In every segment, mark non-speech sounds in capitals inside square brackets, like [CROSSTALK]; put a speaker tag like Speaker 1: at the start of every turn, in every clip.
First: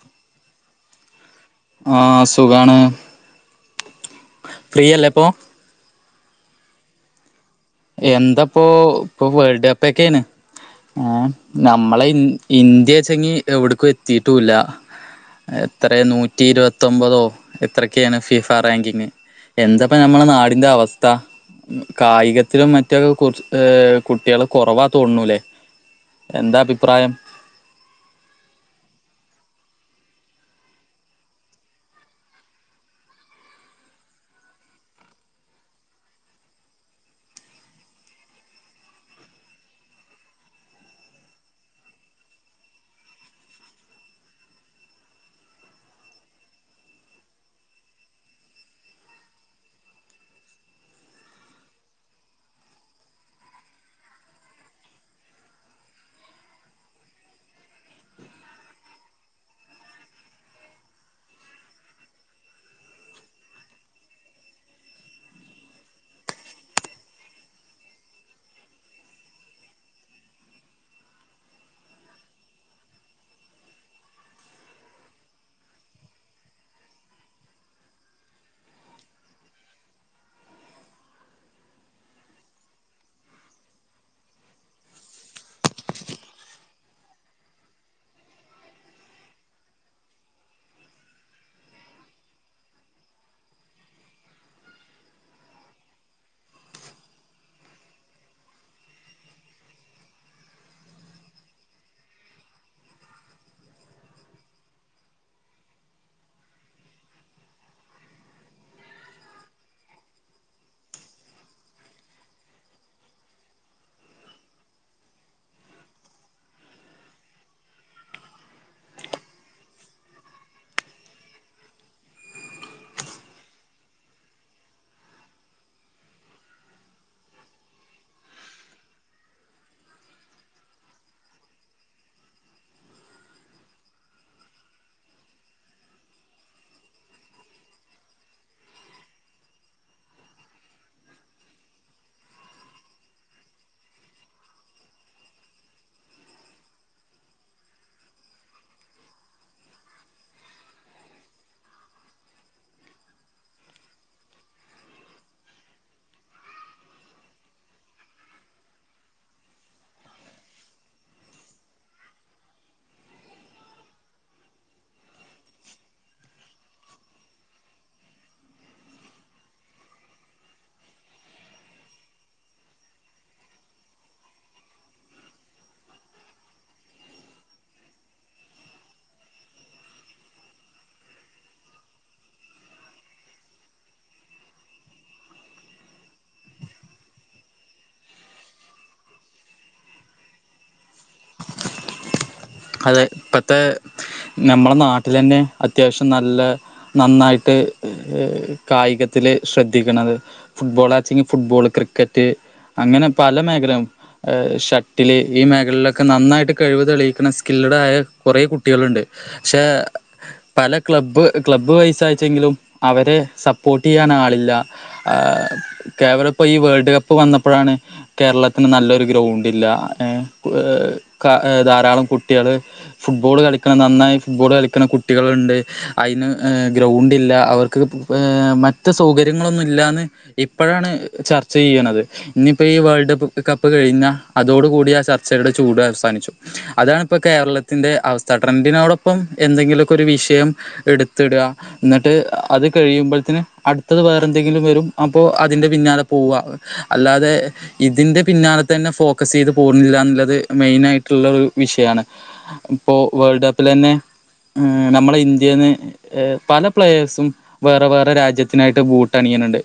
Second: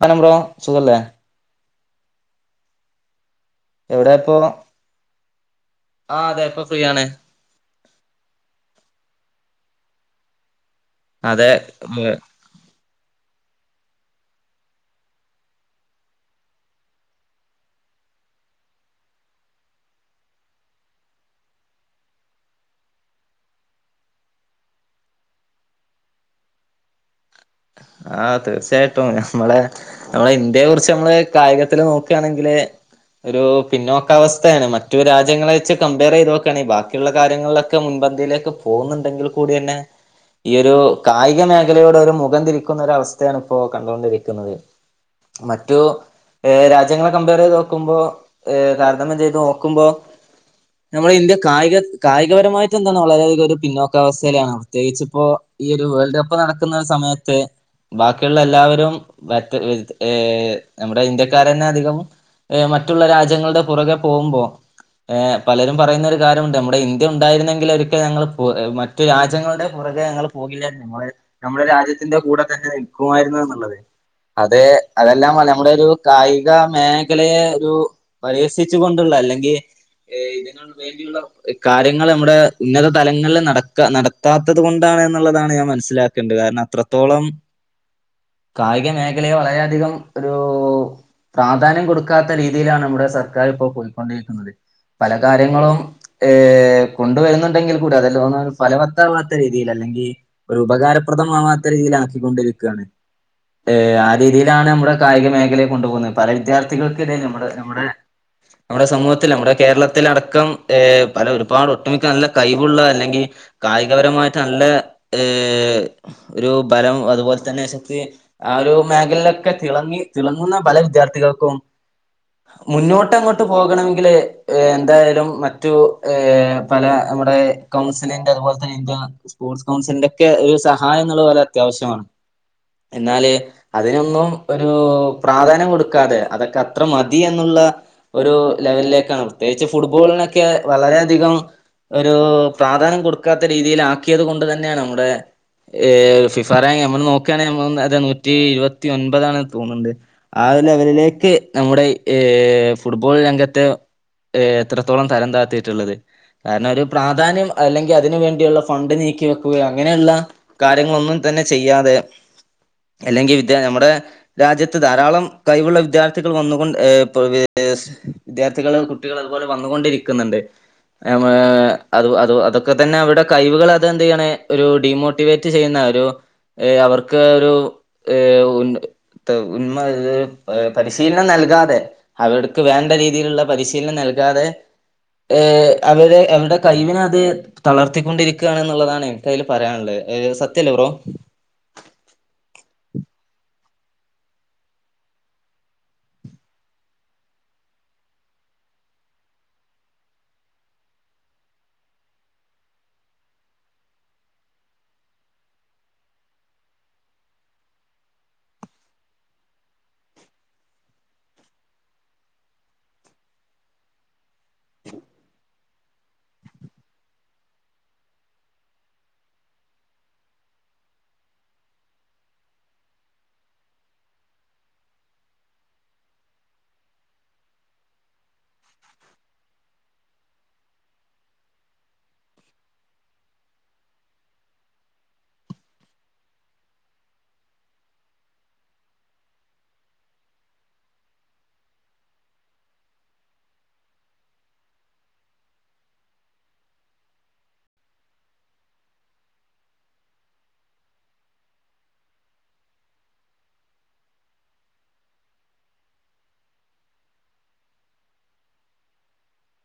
Speaker 1: പനംബ്രോ സുഖല്ലേ
Speaker 2: ആ സുഖാണ്
Speaker 1: എവിടേ പ്പോ
Speaker 2: ഫ്രീയല്ലേ ഇപ്പൊ
Speaker 1: ആഹ് അതെ ഇപ്പോ ഫ്രീയാണ്
Speaker 2: എന്താപ്പൊ ഇപ്പൊ വേൾഡ് കപ്പൊക്കെണ് ആ
Speaker 1: അതെ ഉം,
Speaker 2: നമ്മളെ ഇന്ത്യെച്ചങ്കി എവിട്ക്കും എത്തിട്ടുല്ല എത്ര നൂറ്റി ഇരുപത്തൊമ്പതോ എത്രക്കെണ് ഫിഫ റാങ്കിങ് എന്തപ്പ നമ്മടെ നാടിന്റെ അവസ്ഥ കായിക ത്തിലും മറ്റൊക്കെ കു ഏ കുട്ട്യാള് കൊർവാ തോന്നുണൂല്ലേ എന്താ അഭിപ്രായം
Speaker 1: ആ തീർച്ചയായിട്ടും നമ്മളെ നമ്മളെ ഇന്ത്യയെ കുറിച്ച് നമ്മള് കായികത്തില് നോക്കാണെങ്കില് ഒരു പിന്നോക്കാവസ്ഥയാണ് മറ്റു രാജ്യങ്ങളെ വെച്ച് കമ്പയർ ചെയ്ത് നോക്കാണെങ്കില് ബാക്കിയുള്ള കാര്യങ്ങളിലൊക്കെ മുൻപന്തിയിലേക്ക് പോകുന്നുണ്ടെങ്കിൽ കൂടെന്നെ ഈ ഒരു കായിക മേഖലയോടൊരു മുഖം തിരിക്കുന്നരവസ്ഥയാണ് ഇപ്പോ കണ്ടുകൊണ്ടിരിക്കുന്നത് മറ്റു രാജ്യങ്ങളെ കമ്പയർ ചെയ്ത് നോക്കുമ്പോ താരതമ്യം ചെയ്ത് നോക്കുമ്പോ നമ്മുടെ ഇന്ത്യ കായിക കായികപരമായിട്ട് എന്താണ് വളരെയധികം ഒരു പിന്നോക്കാവസ്ഥയിലാണ് പ്രത്യേകിച്ച്പ്പോ ഈ ഒരു വേൾഡ് കപ്പ് നടക്കുന്ന സമയത്ത് ത്ത് ബാക്കിയുള്ള എല്ലാവരും മറ്റ് ഏഹ് നമ്മുടെ ഇന്ത്യക്കാരെന്നെ അധികം മറ്റുള്ള രാജ്യങ്ങളുടെ പുറകെ പോകുമ്പോ പലരും പറയുന്ന ഒരു കാര്യമുണ്ട് നമ്മുടെ ഇന്ത്യ ഉണ്ടായിരുന്നെങ്കി ഒരിക്കെ ഞങ്ങൾ മറ്റു രാജ്യങ്ങളുടെ പുറകെ ഞങ്ങൾ പോകില്ലായിരുന്നു നമ്മുടെ രാജ്യത്ത് ത്തിന്റെ കൂടെ തന്നെ നിക്കുമായിരുന്നു എന്നുള്ളത് അതെ അതെല്ലാം നമ്മുടെ ഒരു കായിക മേഖലയെ ഒരു പരിഹസിച്ചു കൊണ്ടുള്ള അല്ലെങ്കി ഇതിന് വേണ്ടിയുള്ള കാര്യങ്ങൾ നമ്മുടെ ഉന്നത തലങ്ങളിൽ നടക്ക നടത്താത്തത് കൊണ്ടാണ് എന്നുള്ളതാണ് ഞാൻ മനസ്സിലാക്കണ്ടത് കാരണം അത്ര ത്തോളം കായിക മേഖലയെ വളരെയധികം ഒരു പ്രാധാന്യം കൊടുക്കാത്ത രീതിയിലാണ് നമ്മുടെ സർക്കാർ ഇപ്പോ പോയ്ക്കൊണ്ടിരിക്കുന്നത് പല കാര്യങ്ങളും ഏ കൊണ്ടുവരുന്നുണ്ടെങ്കിൽ കൂടി [UNINTELLIGIBLE] ഒരു ഫലവത്താവാത്ത രീതിയിൽ അല്ലെങ്കിൽ ഒരു ഉപകാരപ്രദമാവാ ത്ത രീതിയിലാക്കിക്കൊണ്ടിരിക്കാണ് ഏ ആ രീതിയിലാണ് നമ്മുടെ കായിക മേഖലയെ കൊണ്ടുപോകുന്നത് പല വിദ്യാർത്ഥികൾക്കിടെ നമ്മുടെ നമ്മുടെ നമ്മുടെ സമൂഹത്തിൽ നമ്മുടെ കേരളത്തിലടക്കം ഏ പല ഒരുപാട് ഒട്ടുമിക്ക നല്ല കഴിവുള്ള അല്ലെങ്കിൽ കായികപരമായിട്ട് നല്ല ഏ ഒരു ബലം അതുപോലെ തന്നെ ശക്തി ആ ഒരു മേഖലയിലൊക്കെ തിളങ്ങി തിളങ്ങുന്ന പല വിദ്യാർത്ഥികൾക്കും മുന്നോട്ട് അങ്ങോട്ട് പോകണമെങ്കില് എന്തായാലും മറ്റു ഏ പല നമ്മുടെ കൗൺസിലിന്റെ അതുപോലെ തന്നെ ഇന്ത്യ സ്പോർട്സ് കൗൺസിലിന്റൊക്കെ ഒരു സഹായം ന്ന്ള്ളൊര് അത്യാവശ്യമാണ് എന്നാല് അതിനൊന്നും ഒരു പ്രാധാന്യം കൊടുക്കാതെ അതൊക്കെ അത്ര മതി എന്നുള്ള ഒരു ലെവലിലേക്കാണ് പ്രത്യേകിച്ച് ഫുട്ബോളിനൊക്കെ വളരെയധികം ഒരു പ്രാധാന്യം കൊടുക്കാത്ത രീതിലാക്കിയത് കൊണ്ട് തന്നെ നമ്മുടെ ഏ ഫിഫ റാങ്ക് നമ്മൾ നോക്കാണെങ്കി നമ്മ നൂറ്റി ഇരുപത്തി ഒൻപതാണ് തോന്ന്ണ്ട് ആ ലെവലിലേക്ക് നമ്മുടെ ഏ ഫുട്ബോൾ രംഗത്തെ എത്രത്തോളം തരം താത്തിയിട്ടുള്ളത് കാരണം ഒരു പ്രാധാന്യം അല്ലെങ്കി അതിന് വേണ്ടിയുള്ള ഫണ്ട് നീക്കി വെക്കുകയോ അങ്ങനെള്ള കാര്യങ്ങളൊന്നും തന്നെ ചെയ്യാതെ അല്ലെങ്കി വിദ്യ നമ്മുടെ രാജ്യത്ത് ധാരാളം കഴിവുള്ള വിദ്യാർത്ഥികൾ വന്നുകൊണ്ട് ഏ വിദ്യാർത്ഥികൾ കുട്ട്യാളും അതുപോലെ വന്നുകൊണ്ടിരിക്കുന്നുണ്ട് അത് അതൊക്കെത്തെന്നെ അവരുടെ കഴിവുകൾ അത് എന്താണ് ഒരു ഡിമോ ട്ടിവേറ്റ് ചെയ്യുന്ന ഒരു അവർക്ക് ഒരു [UNINTELLIGIBLE] പരിശീലനം നൽകാതെ അവർക്ക് വേണ്ട രീതിയിലുള്ള പരിശീലനം നൽകാതെ അവര് അവരുടെ കൈവിനെ അത് തളർത്തിക്കൊണ്ടിരിക്കാണ് ന്നുള്ളതാണ് എനിക്കതിൽ പറയാള്ളത് ഏ സത്യല്ലേ ബ്രോ
Speaker 2: അതെ ഇപ്പത്തെ നമ്മടെ നാട്ടിലെന്നെ അത്യാവശ്യം നല്ല നന്നായിട്ട് കായികത്തില് ശ്രദ്ധിക്കണത് ഫുട്ബോളാച്ചിങ്‌ ഫുട്ബോള് ക്രിക്കറ്റ് അങ്ങനെ പല മേഖലയും ഷട്ടില് ഈ മേഖലൊക്കെ നന്നായിട്ട് കഴിവ് തെളിയിക്കണ സ്കില്ലഡായ കൊറേ കുട്ടികള്ണ്ട് പക്ഷേ പല ക്ലബ്ബ് ക്ലബ്ബ് പൈസയച്ചെങ്കിലും അവരെ സപ്പോർട്ട് ചെയ്യാൻ ആളില്ല കേവലം ഇപ്പോം ഈ വേൾഡ് കപ്പ് വന്നപ്പഴാണ് കേരളത്തിന് നല്ലൊരു ഗ്രൗണ്ടില്ല ഏ ധാരാളം കു കുട്ട്യാള് ഫുട്ബോൾ കളിക്കണം നന്നായി ഫുട്ബോൾ കളിക്കണ കുട്ട്യാള്ണ്ട് അയിന് ഗ്രൗണ്ടില്ല അവർക്ക് മറ്റ് സൗകര്യങ്ങളൊന്നുംല്ലാന്ന് ഇപ്പഴാണ് ചർച്ച ചെയ്യണത് ഇനിയിപ്പോൾ ഈ വേൾഡ് കപ്പ് കഴിഞ്ഞാ അതോട് കൂടി ആ ചർച്ചയുടെ ചൂട് അവസാനിച്ചു അതാണ് ഇപ്പോൾ കേരളത്തിൻ്റെ അവസ്ഥ ട്രെൻഡിനോടൊപ്പം എന്തെങ്കിലൊക്കെ ഒരു വിഷയം എടുത്തിടാ ന്ന്ട്ട് അത് കഴിയുമ്പോഴത്തിന് അടുത്തത് വേറെ എന്തെങ്കിലും വെരും അപ്പോൾ അതിൻ്റെ പിന്നാലെ പോവാ അല്ലാതെ ഇതിൻ്റെ പിന്നാലെ തന്നെ ഫോക്കസ് ചെയ്ത് പോണില്ല എന്ന്ള്ളത് മെയിനായിട്ടുള്ള ഒരു വിഷയാണ് ഇപ്പോ വേൾഡ് കപ്പിലെന്നെ നമ്മളെ ഇന്ത്യേന്ന് പല പ്ലേയേഴ്സും വേറെ വേറെ രാജ്യത്തിനായിട്ട് ബൂട്ട് അണിയ്ണ് ണ്ട്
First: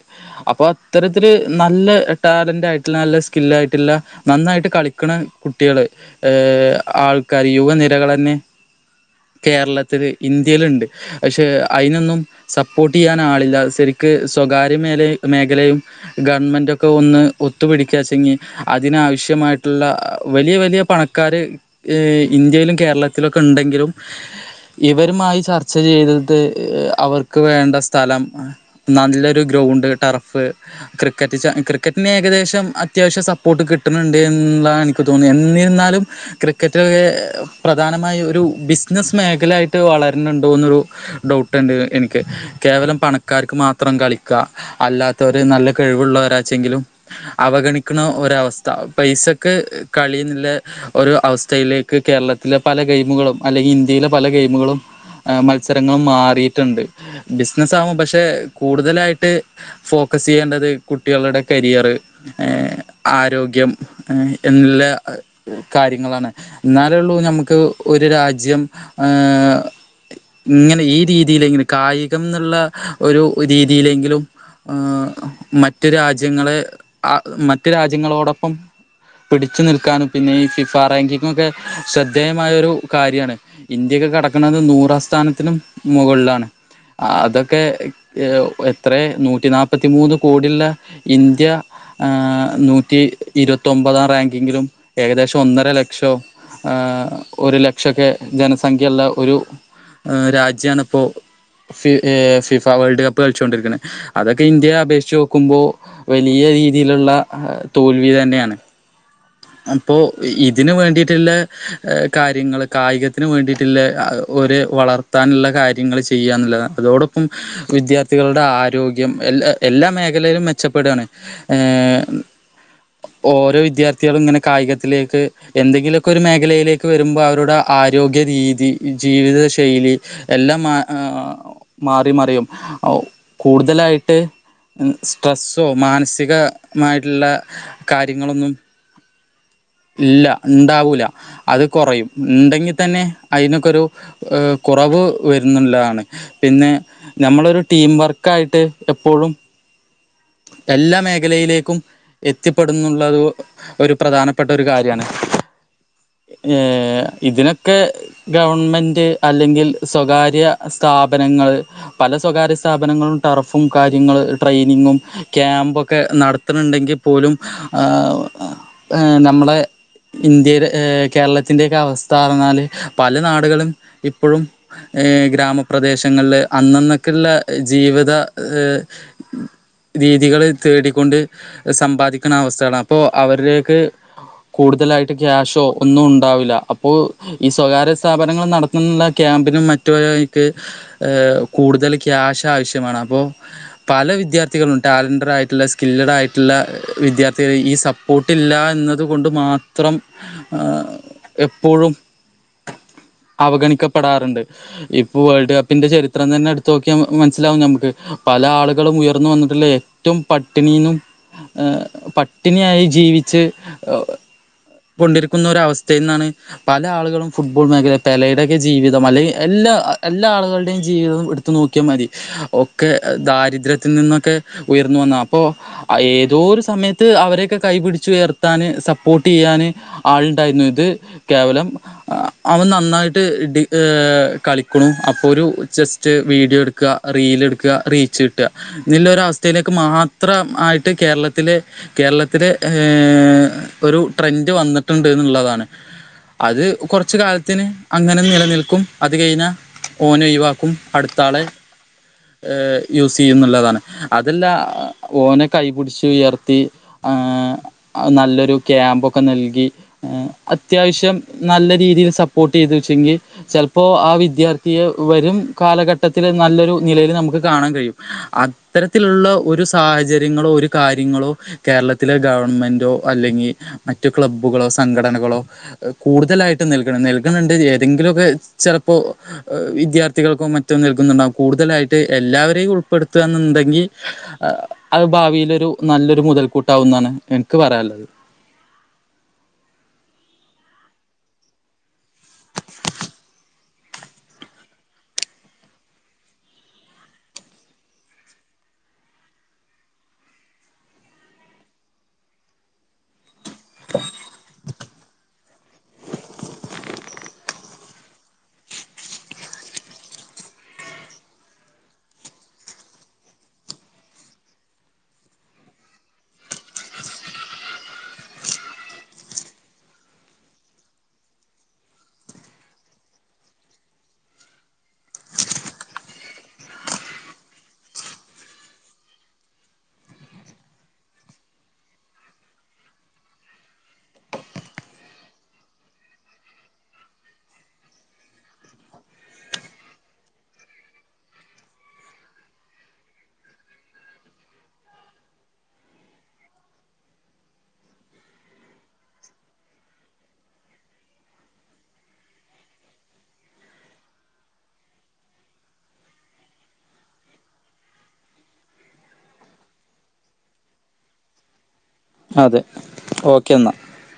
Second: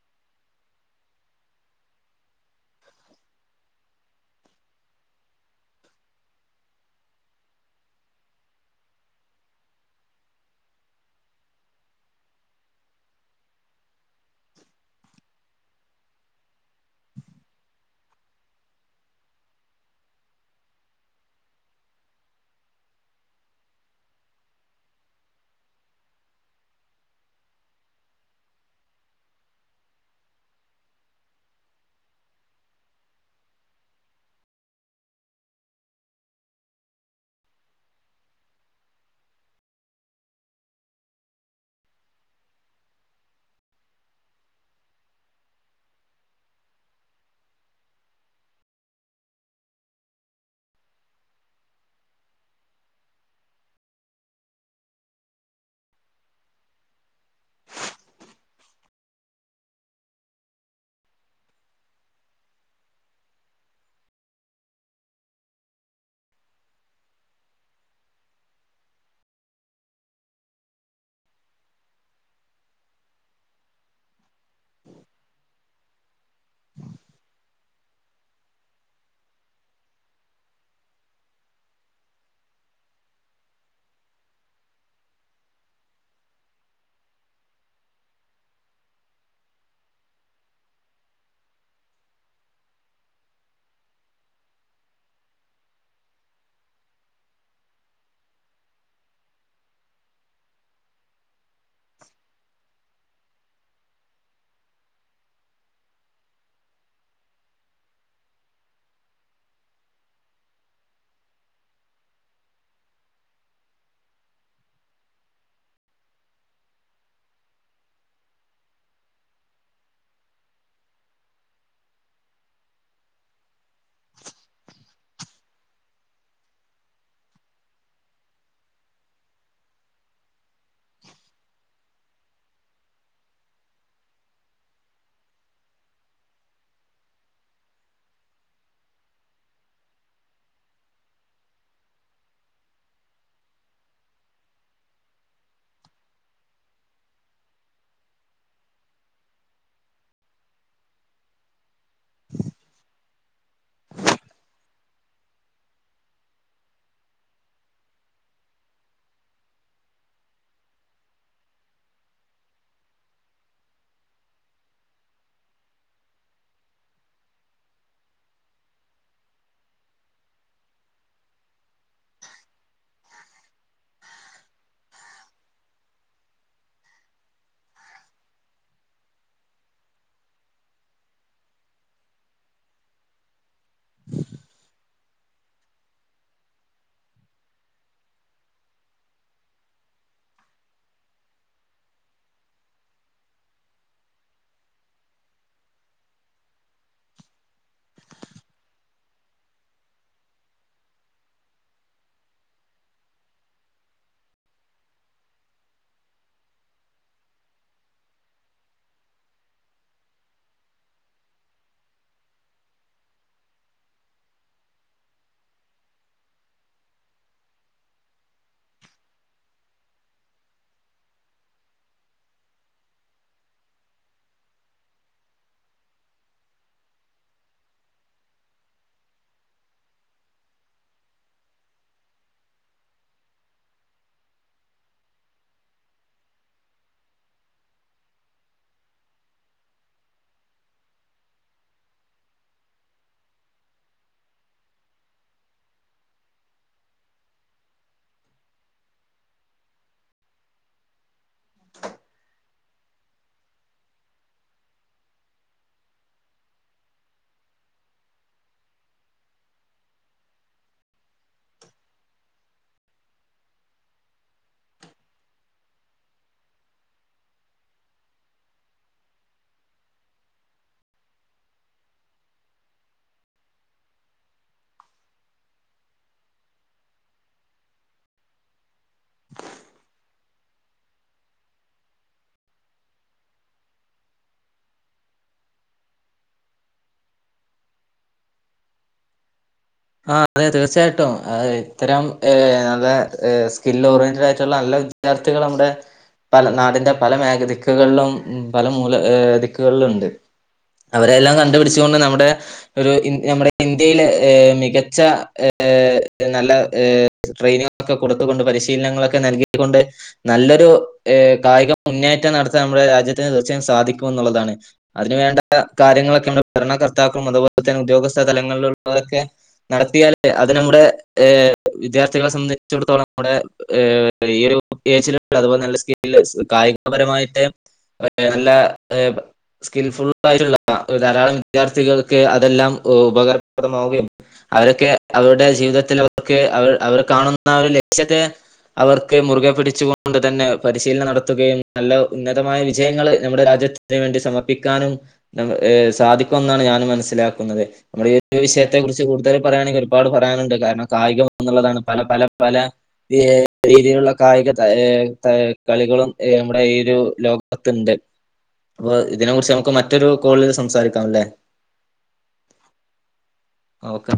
Speaker 2: അപ്പൊ അത്തരത്തിൽ നല്ല ടാലന്റ് ആയിട്ടില്ല നല്ല സ്കില്ലായിട്ടുള്ള നന്നായിട്ട് കളിക്കണ കുട്ടികള് ഏ ആൾ കരിയുക നിരകളെന്നെ കേരളത്തില് ഇന്ത്യേല്ണ്ട് പക്ഷെ അയ്നൊന്നും സപ്പോർട്ട് ചെയ്യാൻ ആളില്ല ശെരിക്ക് സ്വകാര്യ മേല മേഖലയും ഗവൺമെന്റൊക്കെ ഒന്ന് ഒത്തുപിടിക്കാച്ചെങ്കി അതിനാവശ്യമായിട്ടുള്ള വലിയ വലിയ പണക്കാര് ഇന്ത്യയിലും കേരളത്തിലൊക്കെ ണ്ടെങ്കിലും ഇവരുമായി ചർച്ച ചെയ്തത് അവർക്ക് വേണ്ട സ്ഥലം നല്ലൊരു ഗ്രൗണ്ട് ടർഫ് ക്രിക്കറ്റ് ക്രിക്കറ്റിന് ഏകദേശം അത്യാവശ്യം സപ്പോട്ട് കിട്ടുന്നുണ്ട് എന്നാണ് ൻക്ക് തോന്നുന്നത് എന്നിരുന്നാലും [UNINTELLIGIBLE] പ്രധാനമായി ഒരു ബിസിനസ് മേഖല ആയിട്ട് വളര്ണുണ്ടോന്നൊരു ഡൗട്ട്ണ്ട് എനിക്ക് കേവലം പണക്കാർക്ക് മാത്രം കളിക്കാ അല്ലാത്തവര് നല്ല കഴിവുള്ളവരാച്ചെങ്കിലും അവഗണിക്ണ ഒരവസ്ഥ പൈസക്ക് കളീ ന്നില്ല ഒരു അവസ് സ്ഥയിലിലേക്ക് കേരളത്തിലെ പല ഗെയിമുകളും അല്ലെങ്കിൽ ഇന്ത്യയിലെ പല ഗെയിമുകളും മത്സരങ്ങളും മാറിയിട്ടുണ്ട്. ബിസിനസാകും പക്ഷെ കൂടുതലായിട്ട് ഫോക്കസ് ചെയ്യേണ്ടത് കുട്ടികളുടെ കരിയർ ഏഹ് ആരോഗ്യം ഏഹ് എല്ല കാര്യങ്ങളാണ്. ന്നാലൊള്ളൂ നമുക്ക് ഒരു രാജ്യം ഏഹ് ഇങ്ങനെ ഈ രീതിയിലെങ്കിലും കായികംന്നുള്ള ഒരു രീതിയിലെങ്കിലും ഏഹ് മറ്റു രാജ്യങ്ങളെ മറ്റു രാജ്യങ്ങളോടൊപ്പം പിടിച്ചു നിൽക്കാനും പിന്നെ ഈ ഫിഫാറാങ്കി ങ്ങൊക്കെ ശ്രദ്ധേയമായ ഒരു കാര്യാണ്. ഇന്ത്യക്കെ കടക്ക്ണത് നൂറാം സ്ഥാനത്തിനും മുകളിലാണ്. അതൊക്കെ ഏഹ് എത്ര നൂറ്റി നാൽപ്പത്തിമൂന്ന് കോടിള്ള ഇന്ത്യ ഏഹ് നൂറ്റി ഇരുപത്തൊമ്പതാം റാങ്കിങ്ങിലും ഏകദേശം ഒന്നര ല ക്ഷൊ ഏഹ് ഒരു ലക്ഷൊക്കെ ജനസംഖ്യ ഉള്ള ഒരു രാജ്യാണ്പ്പോ ഫി ഫിഫ വേൾഡ് കപ്പ് കളിച്ചൊണ്ടിരിക്ണത്. അതൊക്കെ ഇന്ത്യയെ അപേക്ഷിച്ച് നോക്കുമ്പോ വലിയ രീതിയിലുള്ള തോൽവി തന്നെയാണ്. അപ്പോ ഇ തിന് വേണ്ടിട്ട്ല്ല കാര്യങ്ങൾ കായികത്തിന് വേണ്ടിട്ട്ല്ല ഒരു വളർത്താനുള്ള കാര്യങ്ങൾ ചെയ്യാന്നുല്ലതാണ്. അതോടൊപ്പം വിദ്യാർത്ഥികളുടെ ആരോഗ്യം എല്ലാ എല്ലാ മേഖലയിലും മെച്ചപ്പെടാണ്. ഏഹ് ഓരോ വിദ്യാർത്ഥികളും ഇങ്ങനെ കായികത്തിലേക്ക് എന്തെങ്കിലു ഒക്കൊരു മേഖലയിലേക്ക് വരുമ്പോ അവരുടെ ആരോഗ്യ രീതി ജീവിത ശൈലി എല്ലാം മാ ഏഹ് മാറി മറിയും അഹ് കൂടുതലായിട്ട് സ്ട്രെസ്സോ മാനസികമായിട്ടുള്ള കാര്യങ്ങളൊന്നും ഇല്ല ഇണ്ടാവൂല്ല. അത് കൊറയും ഉണ്ടെങ്കി തന്നെ അയിന്നൊക്കൊരു ഏഹ് കുറവ് വരുന്നുള്ളതാണ്. പിന്നെ നമ്മളൊരു ടീം വർക്കായിട്ട് എപ്പോഴും എല്ലാ മേഖലയിലേക്കും എത്തിപ്പെടുന്നുള്ളത് ഒരു പ്രധാനപ്പെട്ട ഒരു കാര്യാണ്. ഏഹ് ഇതിനൊക്കെ ഗവണ്മെന്റ് അല്ലെങ്കിൽ സ്വകാര്യ സ്ഥാപനങ്ങൾ പല സ്വകാര്യ സ്ഥാപനങ്ങളും ടർഫും കാര്യങ്ങൾ ട്രെയിനിങ്ങും ക്യാമ്പൊക്കെ നടത്ത്ണ്ണ്ടെങ്കിൽ പോലും ഏഹ് നമ്മളെ ഇന്ത്യയിൽ കേരളത്തിന്റെ അവസ്ഥാ പർഞ്ഞാൽ പല നാടുകളും ഇപ്പഴും ഏഹ് ഗ്രാമപ്രദേശങ്ങളില് അന്നന്നൊക്കെള്ള ജീവിത ഏഹ് രീതികള് തേടിക്കൊണ്ട് സമ്പാദിക്കുണ അവസ്ഥകളാ അപ്പോ അവര്‌ലേ ക്ക് കൂടുതലായി ക്യാശോ ഒന്നും ഉണ്ടാവില്ല. അപ്പോ ഈ സ്വകാര്യ സ്ഥാപനങ്ങൾ നടത്ത്ന്ന ക്യാമ്പിനും മറ്റും പല വഴിക്ക് കൂടുതൽ ക്യാശ് ആവശ്യമാണ് അപ്പോ പല വിദ്യാർ ഥികളും ടാലന്റഡർ ആയിട്ടുള്ള സ്കില്ലഡ് ആയിട്ടുള്ള വിദ്യാർത്ഥികള് ഈ സപ്പോർട്ട് ഇല്ല എന്നത് കൊണ്ട് മാത്രം എപ്പോഴും അവഗണിക്കപ്പെടാറുണ്ട്. ഇപ്പ വേൾഡ് കപ്പിന്റെ ചരിത്രം തന്നെ എടുത്തു നോക്കിയ മനസ്സിലാവും ഞമക്ക് പല ആളുകളും ഉയർന്നു വന്നു അല്ലേ ഏറ്റവും പട്ടിണീന്നും ഏഹ് പട്ടിണിയായി ജീവിച്ച് ഏഹ് കൊണ്ടിരിക്കുന്ന ഒരു അവസ്ഥയിന്നാണ് പല ആളുകളും ഫുട്ബോൾ മേഖല പെലയുടെക്കെ ജീവിതം അല്ലെങ്കിൽ എല്ലാ എല്ലാ ആളുകളുടെയും ജീവിതം എടുത്തു നോക്കിയ മതി ഒക്കെ ദാരിദ്ര്യത്തിൽ നിന്നൊക്കെ ഉയർന്നു വന്നാ. അപ്പോ ഏതോ ഒരു സമയത്ത് അവരൊക്കെ കൈപിടിച്ചു ഉയർത്താന് സപ്പോർ ട്ടെയ്യാന് ആളുണ്ടായിരുന്നു. ഇത് കേവലം അവൻ നന്നായിട്ട് ഡി ഏഹ് കളിക്ക്ണു അപ്പോ ഒരു ജസ്റ്റ് വീഡിയോ എടുക്കാ റീൽ ഇട്ക്കാ റീച്ച് കിട്ടാ ഇതിൻല്ലൊരു അവസ്ഥയിലേക്ക് മാത്രം ആയിട്ട് കേരളത്തിലെ കേരളത്തിലെ ഏഹ് ഒരു ട്രെൻഡ് വന്നിട്ടുണ്ട് എന്നുള്ളതാണ്. അത് കൊർച്ച് കാലത്തിന് അങ്ങനെ നിലനിൽക്കും അത് കഴിഞ്ഞാൽ ഓനെ ഒഴിവാക്കും. അടുത്താളെ ഏഹ് യൂസ് ചെയ്യും ന്നുല്ലതാണ്. അതല്ല ഓനെ കൈപിടിച്ച് ഉയർത്തി ഏഹ് നല്ലൊരു ക്യാമ്പൊ ക്കെ നൽകി ഏഹ് അത്യാവശ്യം നല്ല രീതിയിൽ സപ്പോർട്ട് ചെയ്ത് വച്ചെങ്കി ചിലപ്പോ ആ വിദ്യാർത്ഥിയെ വരും കാലഘട്ടത്തില് നല്ലൊരു നിലയിൽ നമുക്ക് കാണാൻ കഴിയും. അത്തരത്തിലുള്ള ഒരു സാഹചര്യങ്ങളോ ഒരു കാര്യങ്ങളോ കേരളത്തിലെ ഗവൺമെന്റോ അല്ലെങ്കി മറ്റു ക്ലബ്ബുകളോ സംഘടനകളോ കൂടുതലായിട്ടും നൽക നൽക്ണ് ണ്ട് ഏതെങ്കിലുമൊക്കെ ച പ്പോ വിദ്യാർത്ഥ- ത്ഥികൾക്കോ മറ്റോ നൽകുന്നുണ്ടാവും. കൂടുതലായിട്ട് എല്ലാവരെയും ഉൾപ്പെടുത്താന്നിണ്ടെങ്കിൽ ആഹ് അത് ഭാവിലൊരു നല്ലൊരു മുതൽക്കൂട്ടാവുംന്നാണ് എൻക്ക് പറയാള്ളെത്.
Speaker 1: ആഹ് അതെ തീർച്ചയായിട്ടും. ആഹ് ഇത്തരം ഏഹ് നല്ല ഏഹ് സ്കിൽ ഓറിയന്റഡ് ആയിട്ടുള്ള നല്ല വിദ്യാർത്ഥികള് നമ്മുടെ പല നാടിന്റെ പല മേഖ ദിക്കുകളിലും ഇം പല മൂല ഏഹ് ദിക്കുകളിലിണ്ട്. അവരെ എല്ലാം കണ്ടുപിടിച്ചു കൊണ്ട് നമ്മടെ ഒരു ഇൻ നമ്മടെ ഇന്ത്യയിലെ ഏഹ് മി കച്ച ഏഹ് നല്ല ഏഹ് ട്രെയിനിങ് ഒക്കെ കൊടുത്തുകൊണ്ട് പരിശീലനങ്ങളൊക്കെ നൽകിക്കൊണ്ട്. നല്ലൊരു ഏഹ് കായിക മുന്നേറ്റം നടത്താൻ നമ്മുടെ രാജ്യത്തിന് തീർച്ചയായും സാധിക്കും എന്നുള്ളതാണ്. അതിന് വേണ്ട കാര്യങ്ങളൊക്കെ നമ്മുടെ ഭരണകർത്താക്കളും അതുപോലെ തന്നെ ഉദ്യോഗസ്ഥ തലങ്ങളിലുള്ളവരൊക്കെ നടത്തിയാല് അത് നമ്മുടെ ഏഹ് വിദ്യാർത്ഥികളെ സംബന്ധിച്ചിടത്തോളം നമ്മുടെ ഏഹ് ഈ ഒരു ഏജിലുള്ള അതുപോലെ നല്ല സ്കില്ല് കായികപരമായിട്ട് [UNINTELLIGIBLE] നല്ല സ്കിൽഫുൾ ആയിട്ടുള്ള ധാരാളം വിദ്യാർത്ഥികൾക്ക് അതെല്ലാം ഉപകാരപ്രദമാവുകയും. അവരൊക്കെ അവരുടെ ജീവിതത്തിലൊക്കെ അവര് അവര് കാണുന്ന ഒരു ലക്ഷ്യത്തെ അവർക്ക് മുറുകെ പിടിച്ചു കൊണ്ട് തന്നെ പരിശീലനം നടത്തുകയും നല്ല ഉന്നതമായ വിജയങ്ങള് നമ്മുടെ രാജ്യത്തിന് വേണ്ടി സമർപ്പിക്കാനും ന് ഏഹ് സാധിക്കും എന്നാണ് ഞാനും മനസ്സിലാക്കുന്നത് നമ്മുടെ ഈ ഒരു വിഷയത്തെ കുറി ച്ച് കൂടുതല് പറയാണെങ്കിൽ ഒരുപാട് പറയാനുണ്ട് കാരണം കായികം എന്നുള്ളതാണ് പല പല പല ഏഹ് രീതിയിലുള്ള കായിക താ ഏഹ് ഏഹ് കളികളും ഏഹ് നമ്മുടെ ഈ ഒരു ലോകത്തിണ്ട്. അപ്പൊ ഇതിനെ കുറിച്ച് നമുക്ക് മറ്റൊരു കോളിൽ സംസാരിക്കാമല്ലേ.
Speaker 2: അതെ ഓ
Speaker 1: ഓക്കെ